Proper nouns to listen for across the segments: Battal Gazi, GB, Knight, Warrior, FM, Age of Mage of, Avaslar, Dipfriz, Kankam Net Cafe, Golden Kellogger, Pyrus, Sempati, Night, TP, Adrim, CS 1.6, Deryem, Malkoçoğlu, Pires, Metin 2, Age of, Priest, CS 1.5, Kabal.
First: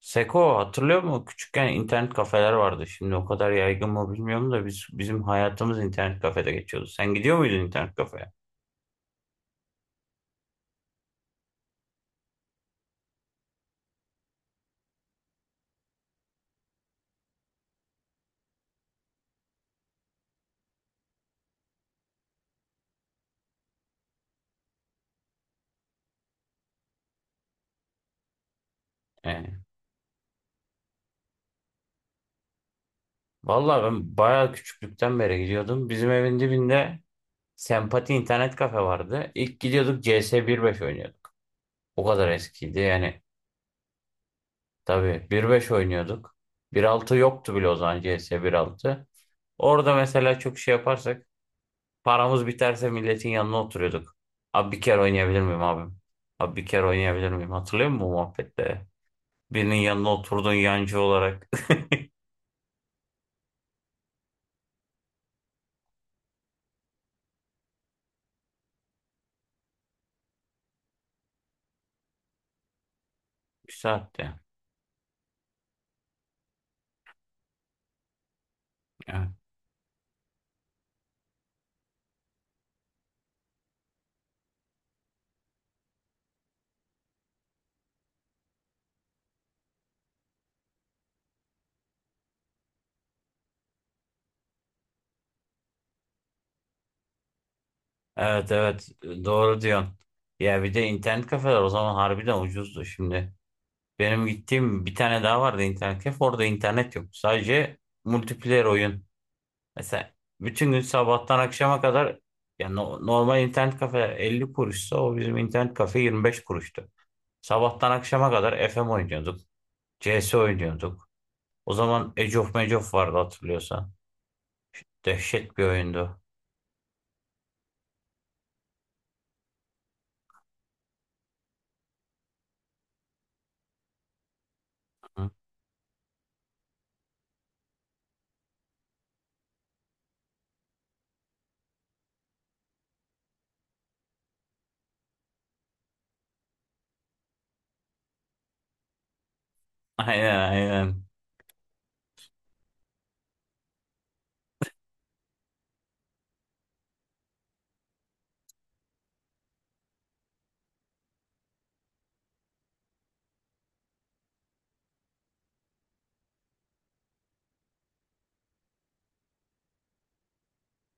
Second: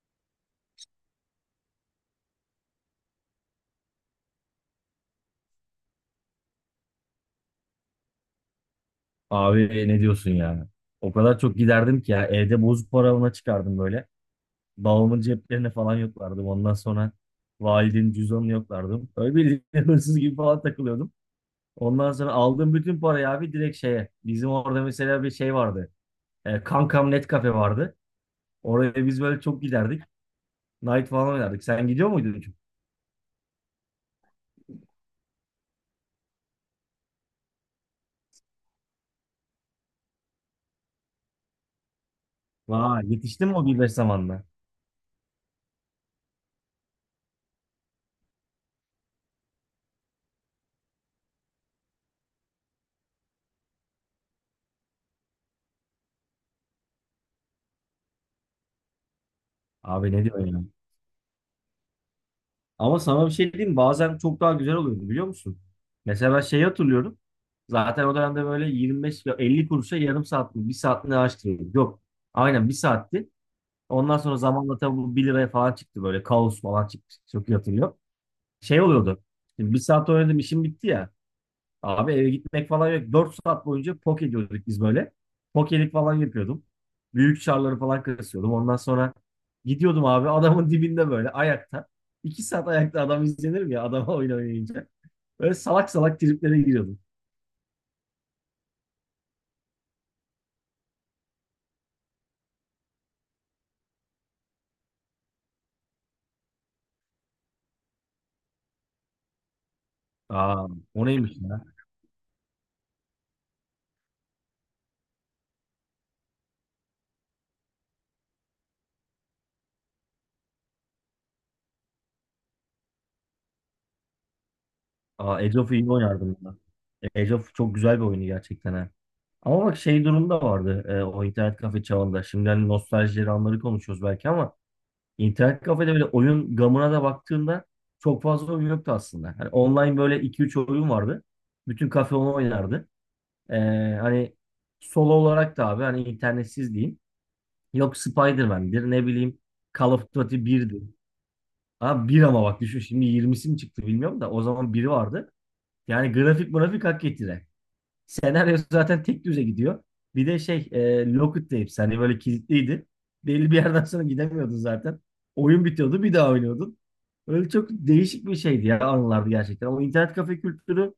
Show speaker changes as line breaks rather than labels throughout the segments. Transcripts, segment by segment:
Seko hatırlıyor musun? Küçükken internet kafeler vardı. Şimdi o kadar yaygın mı bilmiyorum da bizim hayatımız internet kafede geçiyordu. Sen gidiyor muydun internet kafeye?
Abi ne diyorsun ya? O kadar çok giderdim ki ya, evde bozuk para ona çıkardım böyle. Babamın ceplerine falan yoklardım. Ondan sonra validenin cüzdanını yoklardım. Öyle bir hırsız gibi falan takılıyordum. Ondan sonra aldığım bütün parayı abi direkt şeye. Bizim orada mesela bir şey vardı. Kankam Net Cafe vardı. Oraya biz böyle çok
Ee,
giderdik. Night falan oynardık. Sen gidiyor muydun?
vallahi ben bayağı küçüklükten beri gidiyordum. Bizim evin dibinde Sempati internet kafe vardı. İlk gidiyorduk CS 1.5 oynuyorduk. O kadar eskiydi
Vay,
yani.
yetiştin mi o 1.5 zamanla?
Tabii 1.5 oynuyorduk. 1.6 yoktu bile o zaman CS 1.6. Orada mesela çok şey yaparsak paramız biterse milletin yanına oturuyorduk. Abi bir kere oynayabilir miyim abim? Abi bir kere oynayabilir miyim? Hatırlıyor musun bu muhabbette? Birinin yanına
Abi ne diyorsun
oturdun
ya?
yancı olarak.
Ama sana bir şey diyeyim mi? Bazen çok daha güzel oluyordu, biliyor musun? Mesela ben şeyi hatırlıyorum. Zaten o dönemde böyle 25 ve 50 kuruşa yarım saat mi, bir saat mi ne araştırıyorduk. Yok. Aynen bir saatti. Ondan
Güzeldi.
sonra zamanla tabii bu 1 liraya falan çıktı, böyle kaos falan çıktı. Çok iyi hatırlıyorum. Şey oluyordu.
Evet.
Şimdi bir saat oynadım, işim bitti ya. Abi eve gitmek falan yok. 4 saat boyunca pok ediyorduk biz böyle. Pokelik falan yapıyordum. Büyük çarları falan kasıyordum. Ondan sonra gidiyordum abi adamın dibinde böyle ayakta. 2 saat ayakta adam izlenir mi ya, adama oyun oynayınca? Böyle salak salak triplere giriyordum.
Evet evet, doğru diyorsun. Ya bir de internet kafeler o zaman harbiden ucuzdu şimdi. Benim gittiğim bir tane daha vardı internet kafe. Orada internet yok. Sadece multiplayer oyun. Mesela
Aa,
bütün gün
o neymiş
sabahtan
ya?
akşama kadar ya normal internet kafe 50 kuruşsa o bizim internet kafe 25 kuruştu. Sabahtan akşama kadar FM oynuyorduk. CS oynuyorduk. O zaman Age of Mage of vardı hatırlıyorsan.
Aa,
Dehşet
Age
bir
of iyi
oyundu.
oynardım ben. Age of çok güzel bir oyunu gerçekten, ha. Ama bak şey durumda vardı, o internet kafe çağında. Şimdi hani nostaljileri anları konuşuyoruz belki ama
Hı.
İnternet kafede böyle oyun gamına da baktığımda çok fazla oyun yoktu aslında. Hani online böyle iki üç oyun vardı. Bütün kafe onu oynardı. Ee, hani solo olarak da abi, hani internetsiz diyeyim. Yok Spider-Man'dir, ne bileyim Call of
Aynen
Duty 1'dir.
aynen.
Abi bir ama bak düşün, şimdi 20'si mi çıktı bilmiyorum da o zaman biri vardı. Yani grafik grafik hak getire. Senaryo zaten tek düze gidiyor. Bir de şey, Lockett de hepsi hani böyle kilitliydi. Belli bir yerden sonra gidemiyordun zaten. Oyun bitiyordu, bir daha oynuyordun. Öyle çok değişik bir şeydi ya, anılardı gerçekten. Ama internet kafe kültürü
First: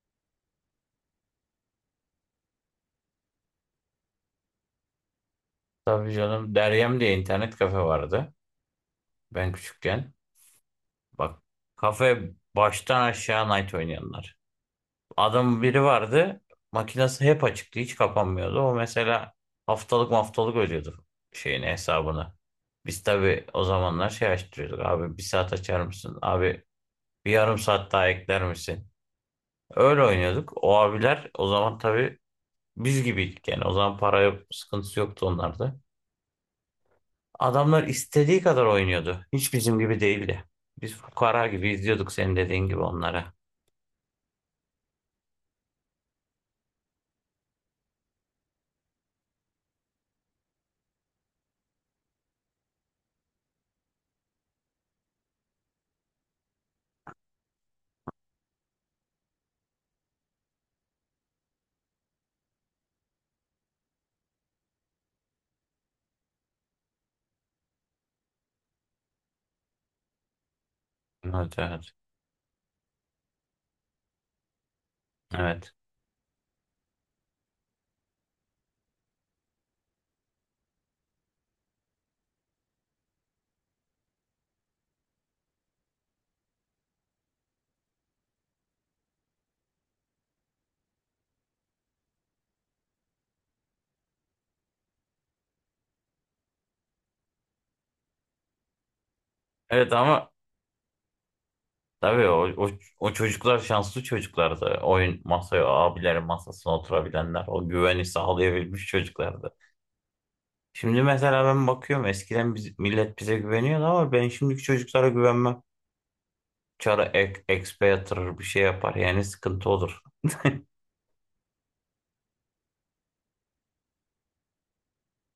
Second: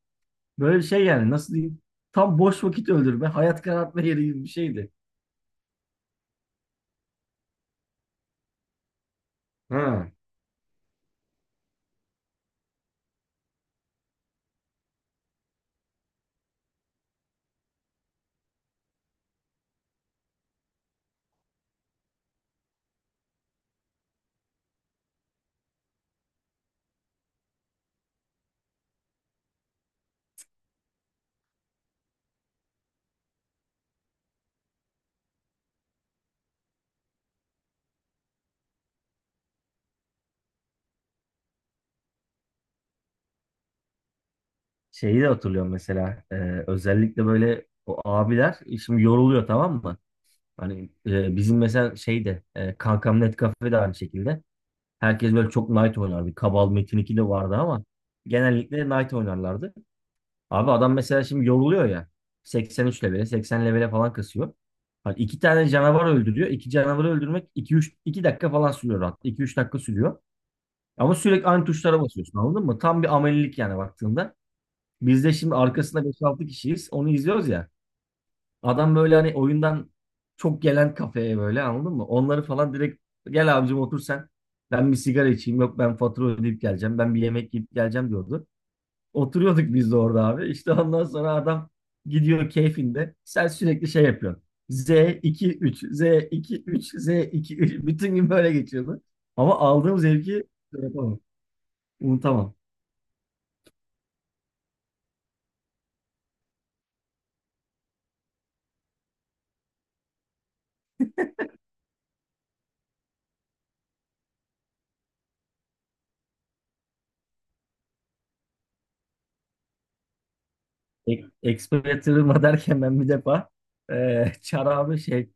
böyle şey yani, nasıl diyeyim, tam boş vakit öldürme, hayat karartma yeri gibi bir şeydi.
Tabii canım. Deryem diye internet kafe vardı. Ben
Ha.
küçükken. Bak, kafe baştan aşağı night oynayanlar. Adam biri vardı. Makinesi hep açıktı. Hiç kapanmıyordu. O mesela haftalık haftalık ödüyordu şeyini, hesabını. Biz tabii o zamanlar şey açtırıyorduk. Abi bir saat açar mısın? Abi, bir yarım saat daha ekler misin? Öyle oynuyorduk. O abiler o zaman tabii biz gibiydik yani. O zaman para yok, sıkıntısı yoktu onlarda. Adamlar istediği kadar oynuyordu. Hiç bizim gibi değildi. Biz fukara gibi izliyorduk senin dediğin gibi onlara.
Şeyi de hatırlıyorum mesela, özellikle böyle o abiler şimdi yoruluyor, tamam mı? Hani bizim mesela şeyde, Kankam Net Cafe de aynı şekilde. Herkes böyle çok Knight oynar. Bir Kabal Metin 2 de vardı ama genellikle Knight oynarlardı. Abi adam mesela şimdi yoruluyor ya. 83 levele, 80 levele falan kasıyor. Hani iki tane canavar öldürüyor. İki canavarı öldürmek 2-3, 2 dakika falan sürüyor rahat. 2-3 dakika sürüyor. Ama sürekli
Evet
aynı
evet.
tuşlara basıyorsun, anladın mı? Tam bir amelilik yani baktığında. Biz de şimdi
Evet.
arkasında 5-6 kişiyiz. Onu izliyoruz ya. Adam böyle hani oyundan çok gelen kafeye böyle, anladın mı? Onları falan direkt, gel abicim otur sen. Ben bir sigara içeyim. Yok, ben fatura ödeyip geleceğim. Ben bir yemek yiyip geleceğim diyordu. Oturuyorduk biz de orada abi. İşte ondan sonra adam gidiyor keyfinde. Sen sürekli şey yapıyorsun. Z2-3, Z2-3, Z2-3. Bütün gün böyle geçiyordu. Ama
Evet
aldığım
ama
zevki şey yapamam.
tabii o,
Unutamam.
o, o çocuklar şanslı çocuklardı. Oyun masaya, o abilerin masasına oturabilenler, o güveni sağlayabilmiş çocuklardı. Şimdi mesela ben bakıyorum eskiden biz, millet bize güveniyordu ama ben şimdiki çocuklara güvenmem. Çara ek, expe yatırır bir şey yapar. Yani sıkıntı olur.
E Exploiter'ıma derken, ben bir defa Çar abi şey,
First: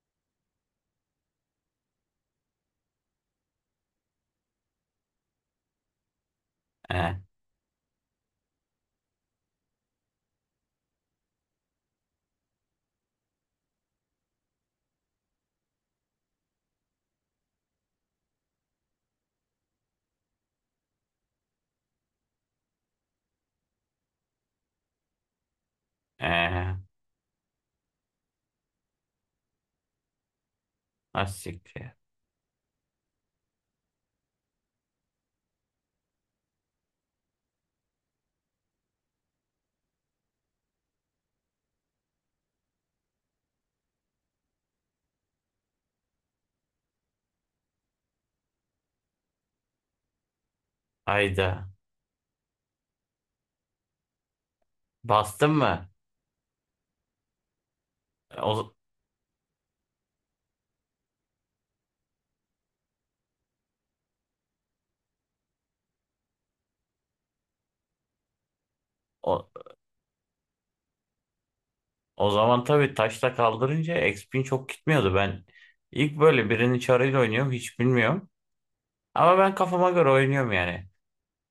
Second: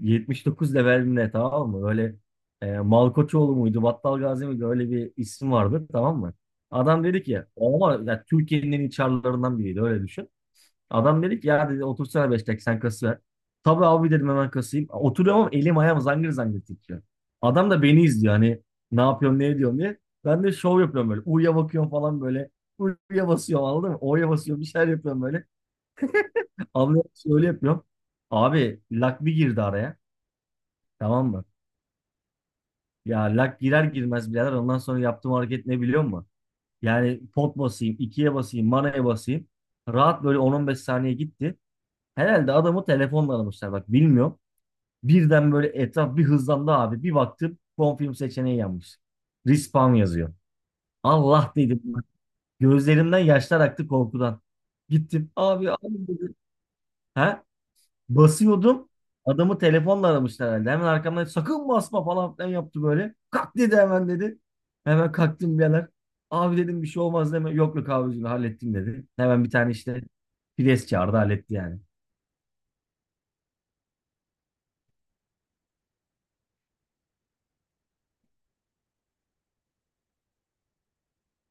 79 levelimle, tamam mı? Böyle Malkoçoğlu muydu, Battal Gazi miydi? Öyle bir isim vardı, tamam mı? Adam
Ee,
dedi ki ama ya, Türkiye'nin en iyi çarlarından biriydi, öyle düşün. Adam dedi ki ya, dedi, otursana 5 dakika sen kası ver. Tabii abi dedim, hemen kasayım. Oturuyorum ama elim ayağım zangır zangır titriyor. Adam da beni izliyor hani ne yapıyorum, ne ediyorum diye. Ben de şov yapıyorum böyle. U'ya bakıyorum falan böyle. U'ya basıyorum, anladın mı? O'ya basıyorum, bir şeyler yapıyorum böyle.
ee,
Anlıyorum, öyle yapıyorum. Abi lak bir girdi araya. Tamam
az
mı?
siktir.
Ya lak girer girmez birader, ondan sonra yaptığım hareket ne biliyor musun? Yani pot basayım, ikiye basayım, manaya basayım. Rahat böyle 10-15 saniye gitti. Herhalde adamı telefonla aramışlar bak, bilmiyorum. Birden böyle etraf bir hızlandı abi. Bir baktım, film seçeneği yanmış. Respawn yazıyor. Allah
Hayda.
dedim. Gözlerimden yaşlar aktı korkudan. Gittim,
Bastın
abi abi
mı?
dedi. He?
O,
Basıyordum. Adamı telefonla aramışlar herhalde. Hemen arkamdan sakın basma falan filan yaptı böyle. Kalk dedi, hemen dedi. Hemen kalktım birader. Abi dedim, bir şey olmaz deme. Yok yok abicim, hallettim dedi. Hemen
o,
bir tane işte pres çağırdı, halletti yani.
o zaman tabii taşla kaldırınca exp'in çok gitmiyordu. Ben ilk böyle birinin çarıyla oynuyorum. Hiç bilmiyorum. Ama ben kafama göre oynuyorum yani.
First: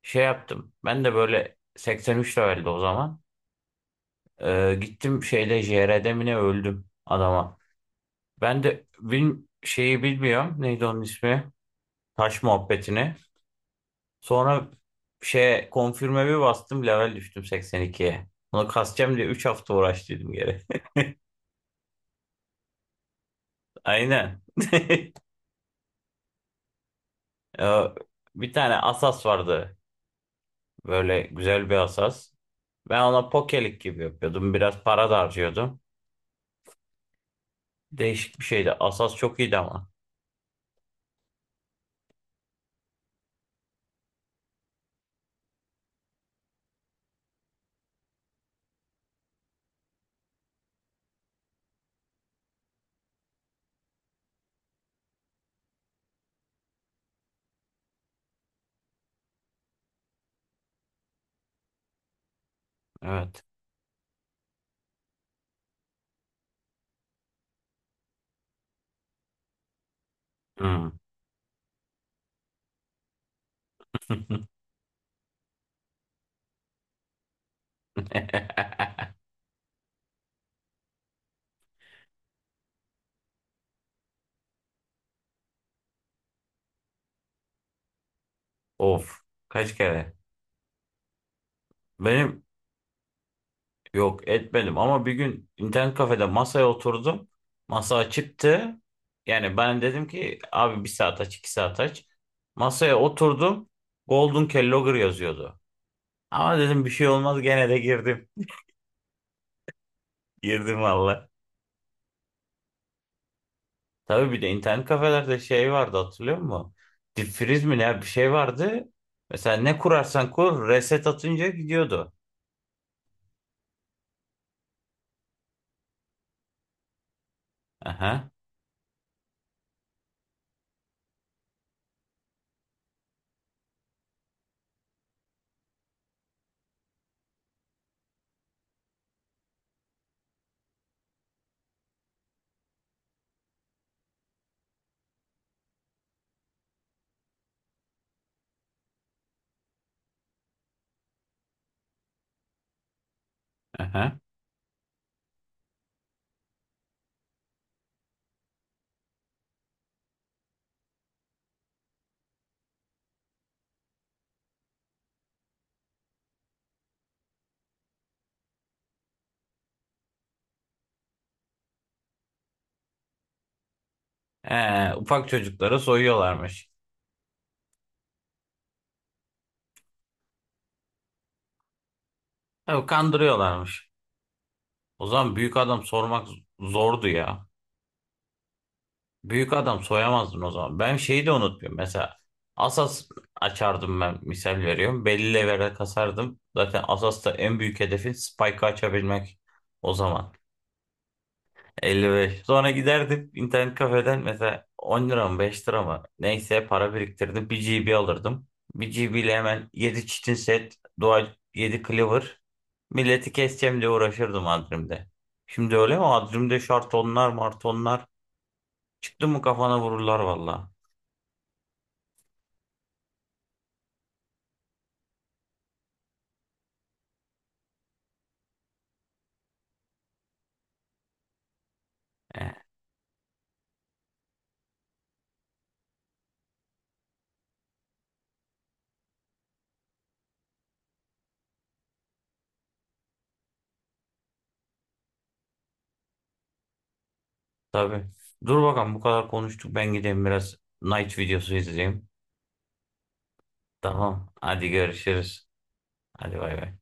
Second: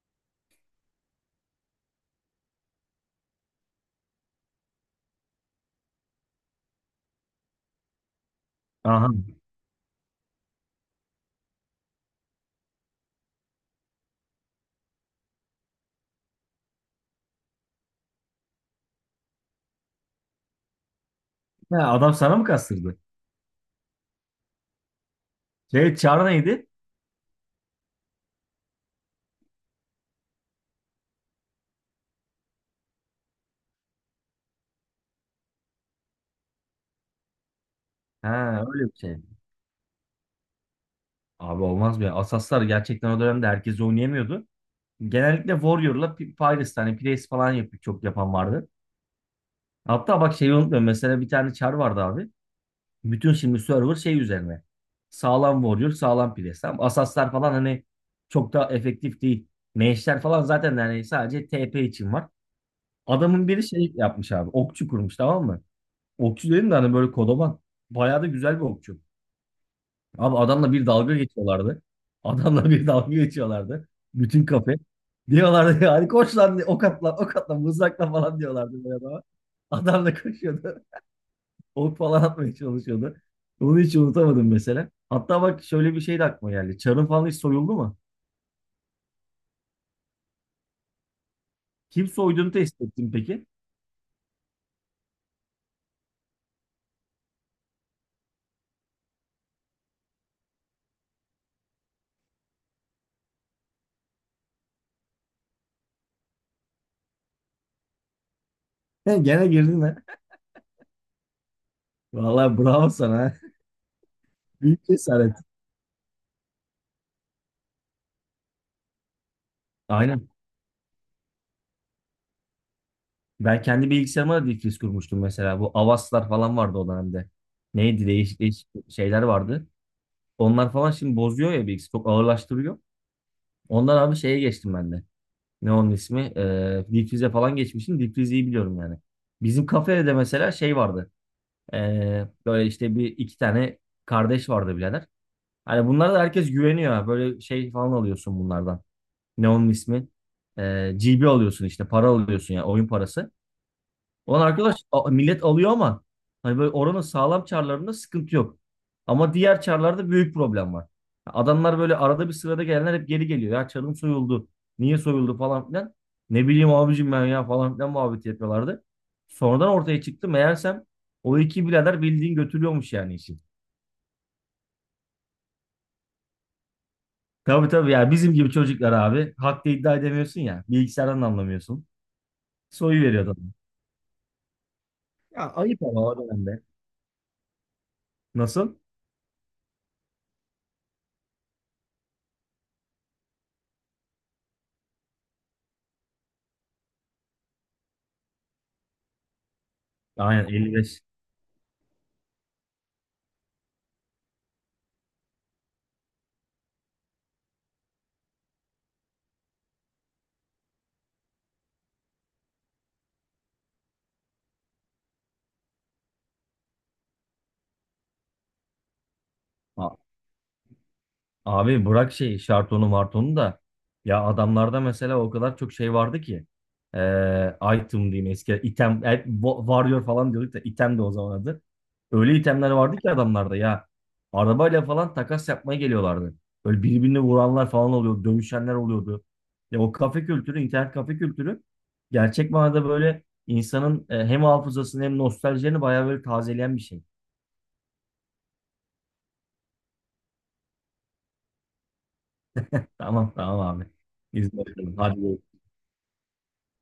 Şey yaptım. Ben de böyle 83 leveldi o zaman. Gittim şeyle JR'de mi ne öldüm adama. Ben de
Aha.
şeyi bilmiyorum. Neydi onun ismi? Taş muhabbetini. Sonra şey konfirme bir bastım level düştüm 82'ye. Onu kasacağım diye 3 hafta uğraştıydım geri.
Ha, adam sana mı kastırdı?
Aynen.
Şey çağrı neydi?
Ya, bir tane asas vardı. Böyle güzel bir asas. Ben ona pokelik gibi yapıyordum. Biraz para da harcıyordum. Değişik bir
Ha,
şeydi.
öyle bir
Asas
şey.
çok iyiydi ama.
Abi olmaz be. Asaslar gerçekten o dönemde herkes oynayamıyordu. Genellikle Warrior'la Pyrus, hani Pires falan yapıp çok yapan vardı. Hatta bak şeyi unutmuyorum. Mesela bir tane Char vardı abi. Bütün şimdi server şey üzerine. Sağlam Warrior, sağlam Priest. Tamam. Asaslar falan hani çok da efektif değil. Mage'ler falan zaten hani sadece TP için var.
Evet.
Adamın biri şey yapmış abi. Okçu kurmuş, tamam mı? Okçu dedim de hani böyle kodoman. Bayağı da güzel bir okçu. Abi adamla bir
Hmm.
dalga geçiyorlardı. Adamla bir dalga geçiyorlardı. Bütün kafe. Diyorlardı yani, koş lan, ok at lan, ok at lan, mızrakla falan diyorlardı böyle adama. Adam da koşuyordu, ok falan atmaya çalışıyordu. Onu hiç unutamadım mesela. Hatta bak, şöyle bir şey de aklıma geldi. Çarın falan hiç soyuldu mu?
Of. Kaç kere?
Kim
Benim,
soyduğunu test ettin peki?
yok etmedim ama bir gün internet kafede masaya oturdum. Masa açıktı. Yani ben dedim ki abi bir saat aç 2 saat aç. Masaya oturdum. Golden Kellogger yazıyordu. Ama dedim bir şey olmaz, gene de girdim.
Gene girdin ha.
Girdim valla.
Vallahi bravo sana, ha.
Tabii bir de
Büyük
internet
cesaret.
kafelerde şey vardı hatırlıyor musun? Dipfriz mi ne bir şey vardı. Mesela ne
Aynen.
kurarsan kur reset atınca gidiyordu.
Ben kendi bilgisayarıma da difriz kurmuştum mesela. Bu Avaslar falan vardı o dönemde. Neydi,
Aha,
değişik değişik şeyler vardı. Onlar falan şimdi bozuyor ya bilgisayarı. Çok ağırlaştırıyor. Ondan abi şeye geçtim ben de. Ne onun ismi? Difrize falan geçmişim. Difrizi iyi biliyorum yani. Bizim kafede de mesela şey vardı. Böyle işte bir iki tane kardeş vardı birader. Hani bunlara da herkes güveniyor, ha. Böyle şey falan alıyorsun bunlardan. Ne onun ismi? GB alıyorsun işte, para alıyorsun ya, oyun parası.
aha.
Ulan arkadaş, millet alıyor ama hani böyle oranın sağlam çarlarında sıkıntı yok. Ama diğer çarlarda büyük problem var. Adamlar böyle arada bir sırada gelenler hep geri geliyor. Ya çarım soyuldu. Niye soyuldu falan filan. Ne bileyim abicim ben ya falan filan muhabbet yapıyorlardı. Sonradan ortaya çıktı. Meğersem o iki birader bildiğin götürüyormuş yani işi.
Ufak çocuklara soyuyorlarmış.
Tabii tabii ya, bizim gibi çocuklar abi. Hakta iddia edemiyorsun ya. Bilgisayardan da anlamıyorsun.
Tabii
Soyu veriyor adam.
kandırıyorlarmış. O zaman
Ya
büyük adam
ayıp ama o
sormak
dönemde.
zordu ya.
Nasıl?
Büyük adam soyamazdın o zaman. Ben şeyi de unutmuyorum. Mesela asas açardım ben, misal veriyorum. Belli levele kasardım. Zaten Asas'ta en büyük hedefin Spike'ı açabilmek o zaman.
Aynen 55.
55. Sonra giderdim internet kafeden mesela 10 lira mı 5 lira mı neyse para biriktirdim. Bir GB alırdım. Bir GB ile hemen 7 çitin set, dual 7 cleaver. Milleti keseceğim diye uğraşırdım Adrim'de. Şimdi öyle mi? Adrim'de şartonlar martonlar. Çıktı mı kafana vururlar valla.
Abi bırak şey şartonu martonu da ya, adamlarda mesela o kadar çok şey vardı ki, item diyeyim, eski item, warrior falan diyorduk da item de o zaman adı. Öyle
Eh,
itemler vardı ki adamlarda ya, arabayla falan takas yapmaya geliyorlardı. Böyle birbirini vuranlar falan oluyordu, dövüşenler oluyordu. Ya o kafe kültürü, internet kafe kültürü gerçek manada böyle insanın hem hafızasını hem nostaljilerini bayağı böyle tazeleyen bir şey.
tabii. Dur bakalım, bu kadar konuştuk. Ben gideyim biraz night videosu izleyeyim.
Tamam tamam abi.
Tamam.
İzin
Hadi
veriyorum.
görüşürüz.
Hadi.
Hadi bay bay.